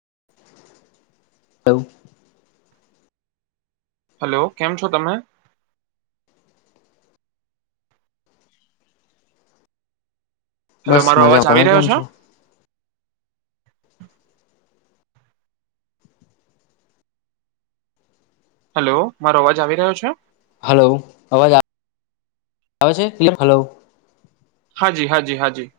[unintelligible] Hello કેમ છો તમે? હેલો બસ મારો મજા અવાજ તમે આવી રહ્યો કેમ છે? છો હેલો મારો અવાજ આવી રહ્યો છે? હલો અવાજ આ આવે છે [unintelligible] હલો. હાજી હાજી હાજી.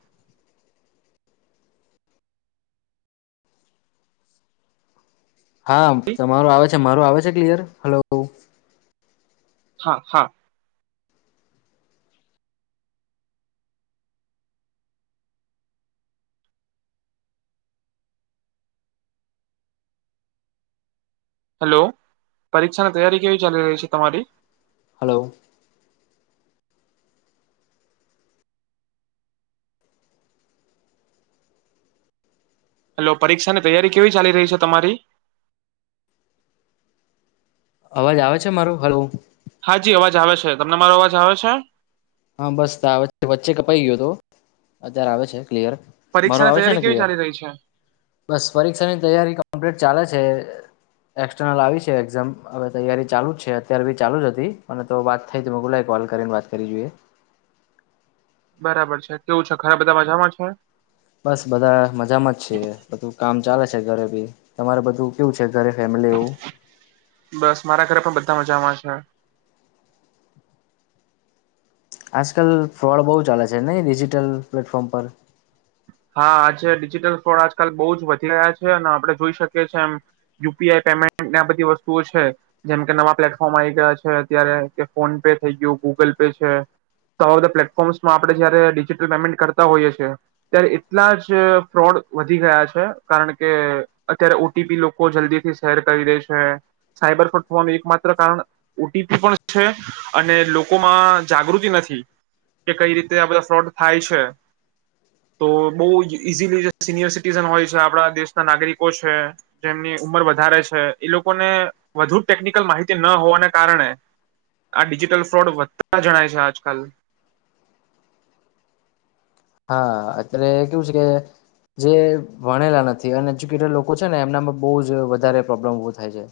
હા તમારો આવે એ મારો આવે છે ક્લિયર હલો? હા હા. હેલો પરીક્ષાની તૈયારી કેવી ચાલી રહી છે તમારી? હેલો. હેલો પરીક્ષા ની તૈયારી કેવી ચાલી રહી છે તમારી? અવાજ આવે છે મારું? હાલો. હા જી અવાજ આવે છે. તમને મારો અવાજ આવે છે? હા બસ ત આવે છે વચ્ચે કપાઈ ગયો હતો અત્યારે આવે છે ક્લિયર મારું પરીક્ષાની આવે છે તૈયારી ને કેવી ક્લિયર. ચાલી રહી છે બસ પરીક્ષાની તૈયારી કમ્પ્લીટ ચાલે છે. એક્સ્ટરનલ આવી છે એક્ઝામ હવે તૈયારી ચાલુ જ છે અત્યારે બી ચાલુ જ હતી અને તો વાત થઈ તો હું ક્વ લાય કોલ કરીને વાત કરી જોઈએ. બરાબર છે કેવું છે ઘરે બધા મજામાં છે? બસ બધા મજામાં જ છે બધું કામ ચાલે છે ઘરે બી તમારે બધું કેવું છે? ઘરે ફેમિલીઓ બસ મારા ઘરે પણ મજામાં છે. આજકાલ ફ્રોડ બહુ ચાલે છે નહી ડિજિટલ પ્લેટફોર્મ પર? હા આજે ડિજિટલ ફ્રોડ આજકાલ બહુ જ વધી રહ્યા છે અને આપણે જોઈ શકીએ એમ યુપીઆઈ પેમેન્ટને આ બધી વસ્તુઓ છે જેમ કે નવા પ્લેટફોર્મ આવી ગયા છે અત્યારે કે ફોન પે થઈ ગયું ગૂગલ પે છે તો આવા બધા પ્લેટફોર્મ્સમાં આપણેે જયારે ડિજિટલ પેમેન્ટ કરતા હોઈએ છીએ. અત્યારે એટલા જ ફ્રોડ વધી ગયા છે કારણ કે અત્યારે ઓટીપી લોકો જલ્દીથી શેર કરી દે છે. સાયબર ફ્રોડ થવાનું એક માત્ર કારણ ઓટીપી પણ છે અને લોકોમાં જાગૃતિ નથી કે કઈ રીતે આ બધા ફ્રોડ થાય છે. તો બહુ ઈઝીલી જે સિનિયર સિટીઝન હોય છે આપણા દેશના નાગરિકો છે જેમની ઉંમર વધારે છે એ લોકોને વધુ ટેકનિકલ માહિતી ન હોવાને કારણે આ ડિજિટલ ફ્રોડ વધતા જણાય છે આજકાલ. હા અત્યારે કેવું છે કે જે ભણેલા નથી અનએજ્યુકેટેડ લોકો છે ને એમનામાં બહુ જ વધારે પ્રોબ્લેમ ઉભો થાય છે.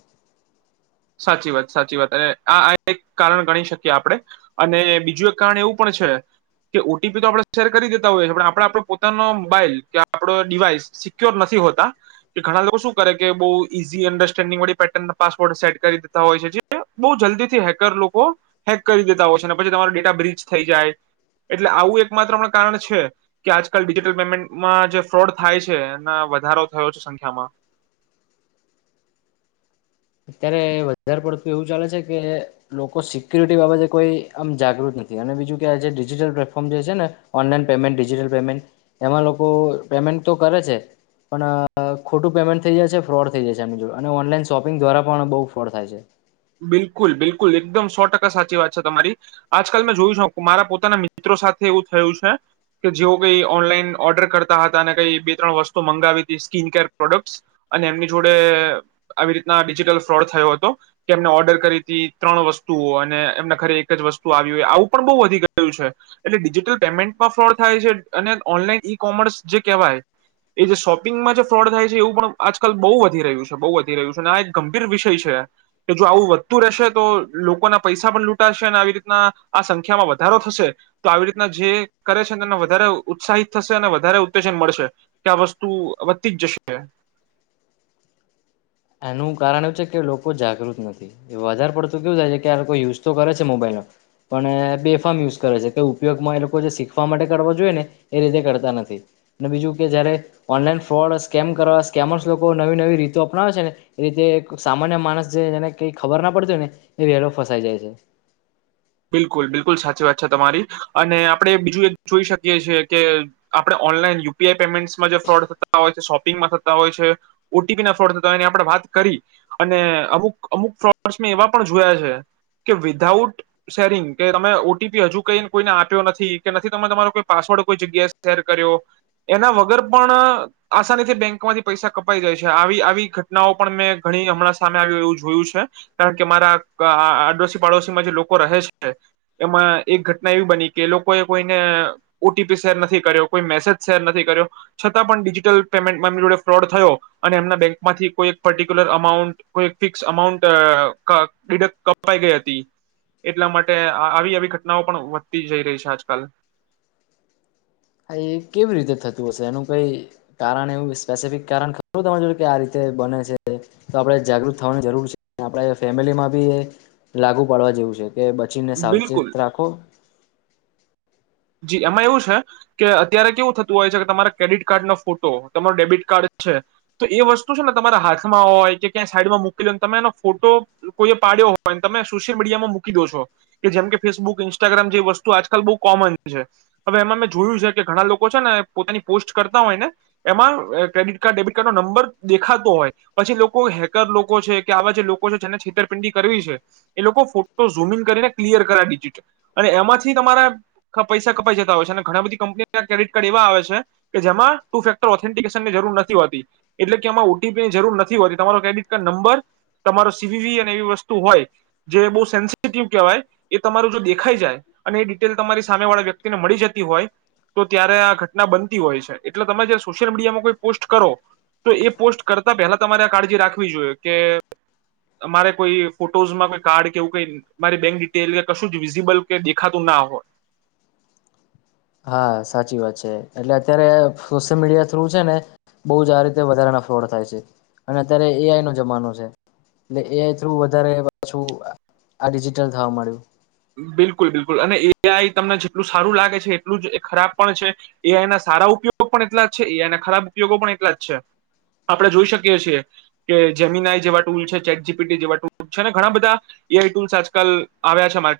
સાચી વાત સાચી વાત અને આ આ એક કારણ ગણી શકીએ આપડે અને બીજું એક કારણ એવું પણ છે કે ઓટીપી તો આપણે શેર કરી દેતા હોઈએ છે પણ આપણે આપડો પોતાનો મોબાઈલ કે આપડો ડિવાઈસ સિક્યોર નથી હોતા કે ઘણા લોકો શું કરે કે બહુ ઈઝી અન્ડરસ્ટેન્ડિંગ વાળી પેટર્ન ના પાસવર્ડ સેટ કરી દેતા હોય છે જે બહુ જલ્દી થી હેકર લોકો હેક કરી દેતા હોય છે પછી તમારો ડેટા બ્રિચ થઈ જાય એટલે આવું એક માત્ર હમણાં કારણ છે કે આજકાલ ડિજિટલ પેમેન્ટમાં જે ફ્રોડ થાય છે ના વધારો થયો છે સંખ્યામાં. અત્યારે વધારે પડતું એવું ચાલે છે કે લોકો સિક્યુરિટી બાબતે કોઈ આમ જાગૃત નથી અને બીજું કે આ જેે ડિજિટલ પ્લેટફોર્મ જે છે ને ઓનલાઈન પેમેન્ટ ડિજિટલ પેમેન્ટ એમાં લોકો પેમેન્ટ તો કરે છે પણ ખોટું પેમેન્ટ થઈ જાય છે ફ્રોડ થઈ જાય છે એમની જો અને ઓનલાઈન શોપિંગ દ્વારા પણ બહુ ફળ થાય છે બિલકુલ બિલકુલ એકદમ સો ટકા સાચી વાત છે તમારી આજકાલ મેં જોયું છું મારા પોતાના મિત્રો સાથે એવું થયું છે કે જેઓ કઈ ઓનલાઈન ઓર્ડર કરતા હતા અને કઈ બે ત્રણ વસ્તુ મંગાવી હતી સ્કીન કેર પ્રોડક્ટસ અને એમની જોડે આવી રીતના ડિજિટલ ફ્રોડ થયો હતો કે એમને ઓર્ડર કરી હતી ત્રણ વસ્તુઓ અને એમના ઘરે એક જ વસ્તુ આવી હોય આવું પણ બહુ વધી ગયું છે એટલે ડિજિટલ પેમેન્ટમાં ફ્રોડ થાય છે અને ઓનલાઈન ઈ કોમર્સ જે કહેવાય એ જે શોપિંગમાં જે ફ્રોડ થાય છે એવું પણ આજકાલ બહુ વધી રહ્યું છે બહુ વધી રહ્યું છે અને આ એક ગંભીર વિષય છે કે જો આવું વધતું રહેશે તો લોકોના પૈસા પણ લૂંટાશે અને આવી રીતના આ સંખ્યામાં વધારો થશે તો આવી રીતના જે કરે છે તેને વધારે ઉત્સાહિત થશે અને વધારે ઉત્તેજન મળશે કે આ વસ્તુ વધતી જ જશે એનું કારણ એવું છે કે લોકો જાગૃત નથી વધારે પડતું કેવું થાય છે કે આ લોકો યુઝ તો કરે છે મોબાઈલનો પણ બેફામ યુઝ કરે છે કે ઉપયોગમાં એ લોકો જે શીખવા માટે કરવા જોઈએ ને એ રીતે કરતા નથી અને બીજું કે જયારે ઓનલાઈન ફ્રોડ સ્કેમ કરવા સ્કેમર્સ લોકો નવી નવી રીતો અપનાવે છે ને એ રીતે સામાન્ય માણસ જે એને કઈ ખબર ના પડતી હોય ને એ વેલો ફસાઈ જાય છે બિલકુલ બિલકુલ સાચી વાત છે તમારી અને આપણે બીજું એ જોઈ શકીએ છીએ કે આપણે ઓનલાઈન યુપીઆઈ પેમેન્ટમાં જે ફ્રોડ થતા હોય છે શોપિંગમાં થતા હોય છે ઓટીપીના ફ્રોડ થતા હોય આપણે વાત કરી અને અમુક અમુક ફ્રોડ્સ મેં એવા પણ જોયા છે કે વિધઉટ શેરિંગ કે તમે ઓટીપી હજુ કઈને કોઈને આપ્યો નથી કે નથી તમે તમારો કોઈ પાસવર્ડ કોઈ જગ્યાએ શેર કર્યો એના વગર પણ આસાનીથી બેંક માંથી પૈસા કપાઈ જાય છે આવી આવી ઘટનાઓ પણ મેં ઘણી હમણાં સામે આવ્યું એવું જોયું છે કારણ કે મારા આડોશી પાડોશીમાં જે લોકો લોકો રહે છે, એમાં એક ઘટના એવી બની કે લોકોએ કોઈને ઓટીપી શેર નથી કર્યો કોઈ મેસેજ શેર નથી કર્યો છતાં પણ ડિજિટલ પેમેન્ટમાં એમની જોડે ફ્રોડ થયો અને એમના બેંકમાંથી કોઈ પર્ટિક્યુલર અમાઉન્ટ કોઈ ફિક્સ અમાઉન્ટ વિગત કપાઈ ગઈ હતી એટલા માટે આવી આવી ઘટનાઓ પણ વધતી જઈ રહી છે, આજકાલ હા, એ કેવી રીતે થતું હશે એનું કઈ કારણ એવું સ્પેસિફિક કારણ ખબર ત જોડ કે આ રીતે બને છે તો આપડે, જાગૃત થવાની જરૂર છે, આપણે ફેમિલીમાં બી એ લાગુ પાડવા જેવું છે કે બચીને બિલકુલ સાવચેત રાખો જી એમાં એવું છે, કે અત્યારે કેવું થતું હોય છે, કે તમારા ક્રેડિટ કાર્ડનો ફોટો તમારો ડેબિટ કાર્ડ છે, તો એ વસ્તુ છે ને તમારા હાથમાં હોય કે ક્યાં સાઈડમાં મૂકલને તમે એનો ફોટો કોઈએ પાડ્યો હોયને તમે સોશિયલ મીડિયા માં મૂકી દો છો કે જેમ કે ફેસબુક ઇન્સ્ટાગ્રામ જે વસ્તુ આજકાલ બહુ કોમન છે હવે એમાં મેં જોયું છે કે ઘણા લોકો છે ને પોતાની પોસ્ટ કરતા હોય ને એમાં ક્રેડિટ કાર્ડ, ડેબિટ કાર્ડ નો નંબર દેખાતો હોય પછી લોકો હેકર લોકો છે, કે આવા જે લોકો છે, જેને છેતરપિંડી કરવી છે, એ લોકો ફોટો ઝુમઇન કરીને ક્લિયર કરાવ દીધ છે અને એમાંથી તમારા પૈસા કપાઈ જતા હોય છે, ને ઘણા બધી કંપની ક્રેડિટ કાર્ડ એવા આવે છે કે જેમાં ટુ ફેક્ટર ઓથેન્ટિકેશનની જરૂર નથી હોતી એટલે કે એમાં ઓટીપી ની જરૂર નથી હોતી તમારો ક્રેડિટ કાર્ડ નંબર, તમારો સીવીવી અને એવી વસ્તુ હોય, જે બહુ સેન્સટીવ કહેવાય એ તમારું જો દેખાઈ જાય અને એ ડિટેલ તમારી સામે વાળા વ્યક્તિને મળી જતી હોય તો ત્યારે આ ઘટના બનતી હોય છે, એટલે ગમે ત્યારે સોશિયલ મીડિયામાં કોઈ પોસ્ટ કરો તો એ પોસ્ટ કરતા પહેલા તમારે આ કાળજી રાખવી જોઈએ કે મારે કોઈ ફોટોઝમાં કો કાર્ડ કેવું કઈ મારી બેંક ડિટેલ કે કશું જ વિઝિબલ કે દેખાતું ના હોય હા, સાચી વાત છે એટલે અત્યારે સોશિયલ મીડિયા થ્રુ છે ને બહુ જ આ રીતે વધારેાના ફ્રોડ થાય છે અને અત્યારે એઆઈ નો જમાનો છે એટલે એઆઈ થ્રુ વધારે પાછું આ ડિજિટલ થવા માંડ્યું બિલકુલ, બિલકુલ, અને એઆઈ તમને જેટલું સારું લાગે છે, એટલું જ ખરાબ પણ છે, એઆઈ ના સારા ઉપયોગ પણ એટલા જ છે, એઆઈ ના ખરાબ ઉપયોગો પણ એટલા જ છે, આપણે જોઈ શકીએ છીએ કે જેમીન આઈ જેવા ટૂલ છે, ચેટ જીપીટી જેવા ટૂલ છે, ને ઘણા બધા એઆઈ ટૂલ્સ આજકાલ આવ્યા છે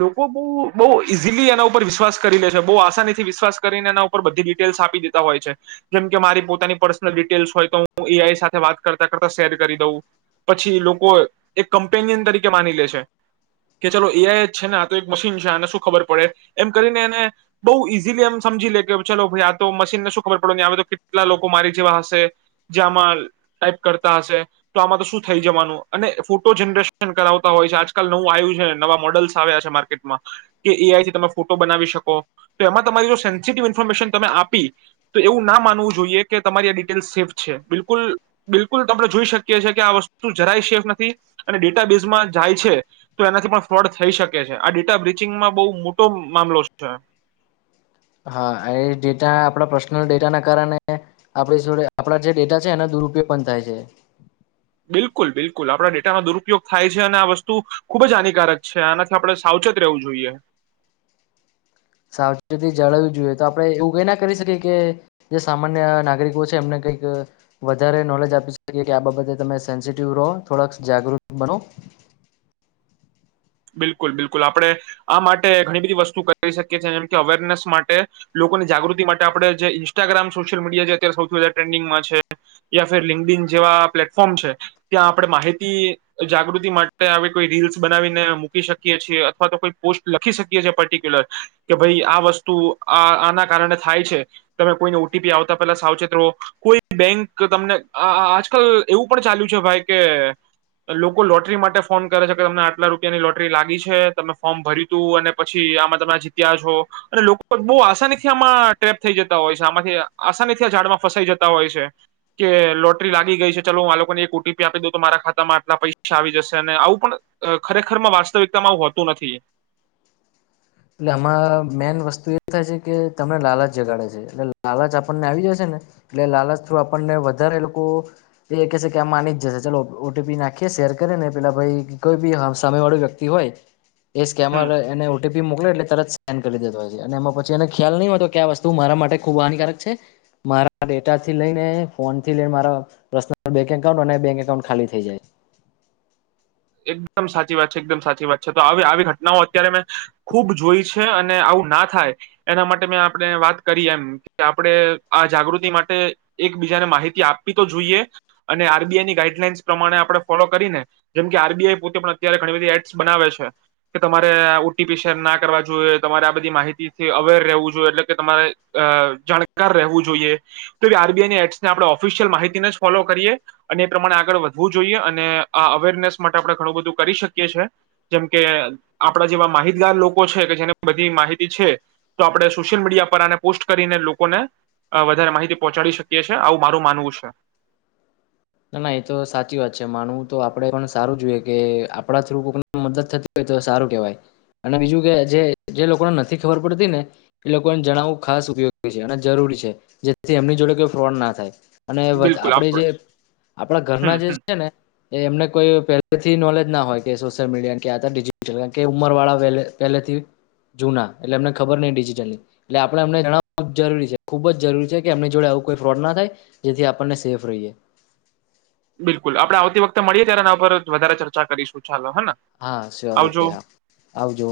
લોકો બહુ ઈઝીલી એના ઉપર વિશ્વાસ કરી લે છે, બહુ આસાનીથી વિશ્વાસ કરીને એના ઉપર બધી ડિટેલ્સ આપી દેતા હોય છે, જેમકે મારી પોતાની પર્સનલ ડિટેલ્સ હોય તો હું એઆઈ સાથે વાત કરતા કરતા શેર કરી દઉં પછી લોકો એક કમ્પેનિયન તરીકે માની લે છે કે ચલો એઆઈએ છે ને આ તો એક મશીન છે, આને શું ખબર પડે એમ કરીને એને બહુ ઈઝીલી એમ સમજી લે કે ચલો ભઈઆ તો મશીનને શું ખબર પડે આવે તો કેટલા લોકો મારી જેવા હશે જે આમાં ટાઈપ કરતા હશે તો, આમાં તો શું થઈ જવાનું અને ફોટો જનરેશન કરાવતા હોય છે આજ આકાલ નવું આયું છે, નવા મોડલ્સ આવ્યા છે માર્કેટમાં કે એઆઈથી તમે ફોટો બનાવી શકો, તો એમાં તમારી જો સેન્સિટિવ ઇન્ફોર્મેશન તમે આપી, તો એવું ના માનવું જોઈએ કે તમારી આ ડિટેલ સેફ છે બિલકુલ બિલકુલ તણે જોઈ શકીએી કે આ વસ્તુ જરાય સેફ નથી અને ડેટા બેેઝમાં જાય છે તો એનાથી પણ ફ્રોડ થઈ શકે છે, આ ડેટા બ્રિચિંગમાં બહુ મોટો મામલો છે હા એ ડેટા આપડા પર્સનલ ડેટા ના કારણે, આપણે આપડા જે ડેટા છે એનો દુરુપયોગ પણ થાય છે. બિલકુલ બિલકુલ આપણા ડેટાનો દુરુપયોગ થાય છે અને આ વસ્તુ, ખૂબ જ હાનિકારક છે આનાથી આપણે સાવચેત રહેવું જોઈએ. સાવચેતી જાળવી જોઈએ તો આપણે એવું કઈ ના કરી શકીએ કે, જે સામાન્ય નાગરિકો છે એમને કંઈક, વધારે નોલેજ આપી શકીએ કે આ બાબતે તમે સેન્સિટિવ રહો થોડાક જાગૃત બનો. બિલકુલ બિલકુલ આપણે, આ માટે ઘણી બધી વસ્તુ કરી શકીએ છીએ એ જેમ કે અવેરનેસ માટે લોકોની જાગૃતિ માટે આપણે જે ઇન્સ્ટાગ્રામ સોશિયલ મીડિયા જે અત્યારે સૌથી વધા ટ્રેન્ડિંગમાં છે, યા ફર લિંકડ ઇન જેવા પ્લેટફોર્મ છે, ત્યાં આપણે માહિતી જાગૃતિ માટે આવી કોઈ રીલ્સ બનાવીને મૂકી શકીએ છીએ અથવા તો કોઈ પોસ્ટ લખી શકી છી પર્ટિક્યુલર, કે ભાઈ આ વસ્તુ આ આના કારણે થાય છે, તમે કોઈને ઓટીપી આવતા પેલા સાવચેતો, કોઈ બેંક તમને આજકાલ એવું પણ ચાલ્યું છે ભાઈ કે, લોકો લોટરી માટે ફોન કરે છે કે તમને આટલા રૂપ ની લોટરી લાગી છે તમે ફોર્મ ભર્યું તું અને પછી આમાં તમે જીત્યા છો, અને લોકો બહુ આસાનીથી આમાં ટ્રેપ થઈ જતા હોય છે આમાંથી આસાનીથી આ ઝાડમાં ફસાઈ જતા હોય છે, કે લોટરી લાગી ગઈ છે ચાલ હું આ લોકોને એક ઓ ટી પી આપી દઉં તો મારા ખાતામાં આટલા પૈસા આવી જશે અને આવું પણ ખરેખર વાસ્તવિકતામાં આવું હોતું નથી. એટલે આમાં મેન વસ્તુ એ થાય છે કે તમને લાલચ જગાડે છે એટલે લાલચ આપણને આવી જશે ને, એટલે લાલચ થ્રુ આપણને વધારે લોકો, એ કહે છે કે આ માની જ જશે ચાલ ઓ ટી પી નાખીએ શેર કરીે ને પેલા ભાઈ કોઈ બી સાય વાળો વ્યક્તિ હોય. એ હમ સ્કેમર એને ઓ એટલે તરત સન કરી દેધ હોય છે અને એમાં પછી એને ખ્યાલ નહી હોતો કે આ વસ્તુ મારા માટે ખુબ હાનિકારક છે, મારા ડેટા થી લઈને ફોન થી લઈને મારા પર્નલ બેક એકાઉન્ટ અને બેક એકાઉન્ટ ખાલી થઇ જાય. એકદમ સાચી વાત છે એકદમ સાચી વાત છે તો આવી આવી ઘટનાઓ અત્યારે મેં, ખુબ જોઈ છે અને આવું ના થાય, એના માટે મેં આપણે વાત કરી એમ કે આપણે આ જાગૃતિ માટે એકબીજાને માહિતી આપવી તો જોઈએ, અને આર બી આઈની ગાઈડલાઈન્સ પ્રમાણે આપણે ફોલો કરીને જેમ કે આર બી આઈ પોતે પણ અત્યારે ઘણી બધી એપ્સ બનાવે છે, કે તમારે ઓટીપી શેર ના કરવા જોઈએ તમારે આ બધી માહિતીથી અવેર રહેવું જોઈએ એટલે કે તમારે જાણકાર રહેવું જોઈએ, તો આર બી આઈની એટ્સને આપણે ઓફિશિયલ માહિતીને જ ફોલો કરીએ અને એ પ્રમાણે આગળ વધવું જોઈએ, અને આ અવેરનેસ માટે આપણે ઘણું બધું કરી શકીએ છે, જેમ કે આપણા જેવા માહિતગાર લોકો છે કે જેને બધી માહિતી છે, તો આપણે સોશિયલ મીડિયા પર આને પોસ્ટ કરીને લોકોને વધારે માહિતી પહોંચાડી શકીએ છેએ આવું મારું માનવું છે. ના ના એ તો સાચી વાત છે માનવું તો આપણે પણ સારું જોઈએ કે આપડા થ્રુ કોક મદદ થતી હોય તો સારું કેહેવાય, અને બીજું કે જે લોકોને નથી ખબર પડતી ને, એ લોકોને જણાવવું ખાસ ઉપયોગી છે અને જરૂરી છે, જેથી એમની જોડે કોઈ ફ્રોડ ના થાય. અને બિલકુલ આપણે આપડે જે આપણા હમ ઘરના જે હમ છે ને, એ એમને કોઈ પેલા થી નોલેજ ના હોય કે સોશિયલ મીડિયા કે આ ડિજટલ કારણ કે ઉંમરવાળા પહેલેથી, જૂના એટલે એમને ખબર નહ ડિજિટલી, એટલે આપણે એમને જણાવ જરૂરી છે ખુબ જ જરૂરી છે કે એમની જોડે આવું કોઈ ફ્રોડ ના થાય, જેથી આપણને સેફ રહીએ. બિલકુલ આપડણે આવતી વખતે મળીએ ત્યારે એના પર વધારે ચર્ચા કરીશું. ચાલો હેને હા સ્યોર આવજો ઓકે હા આવજો.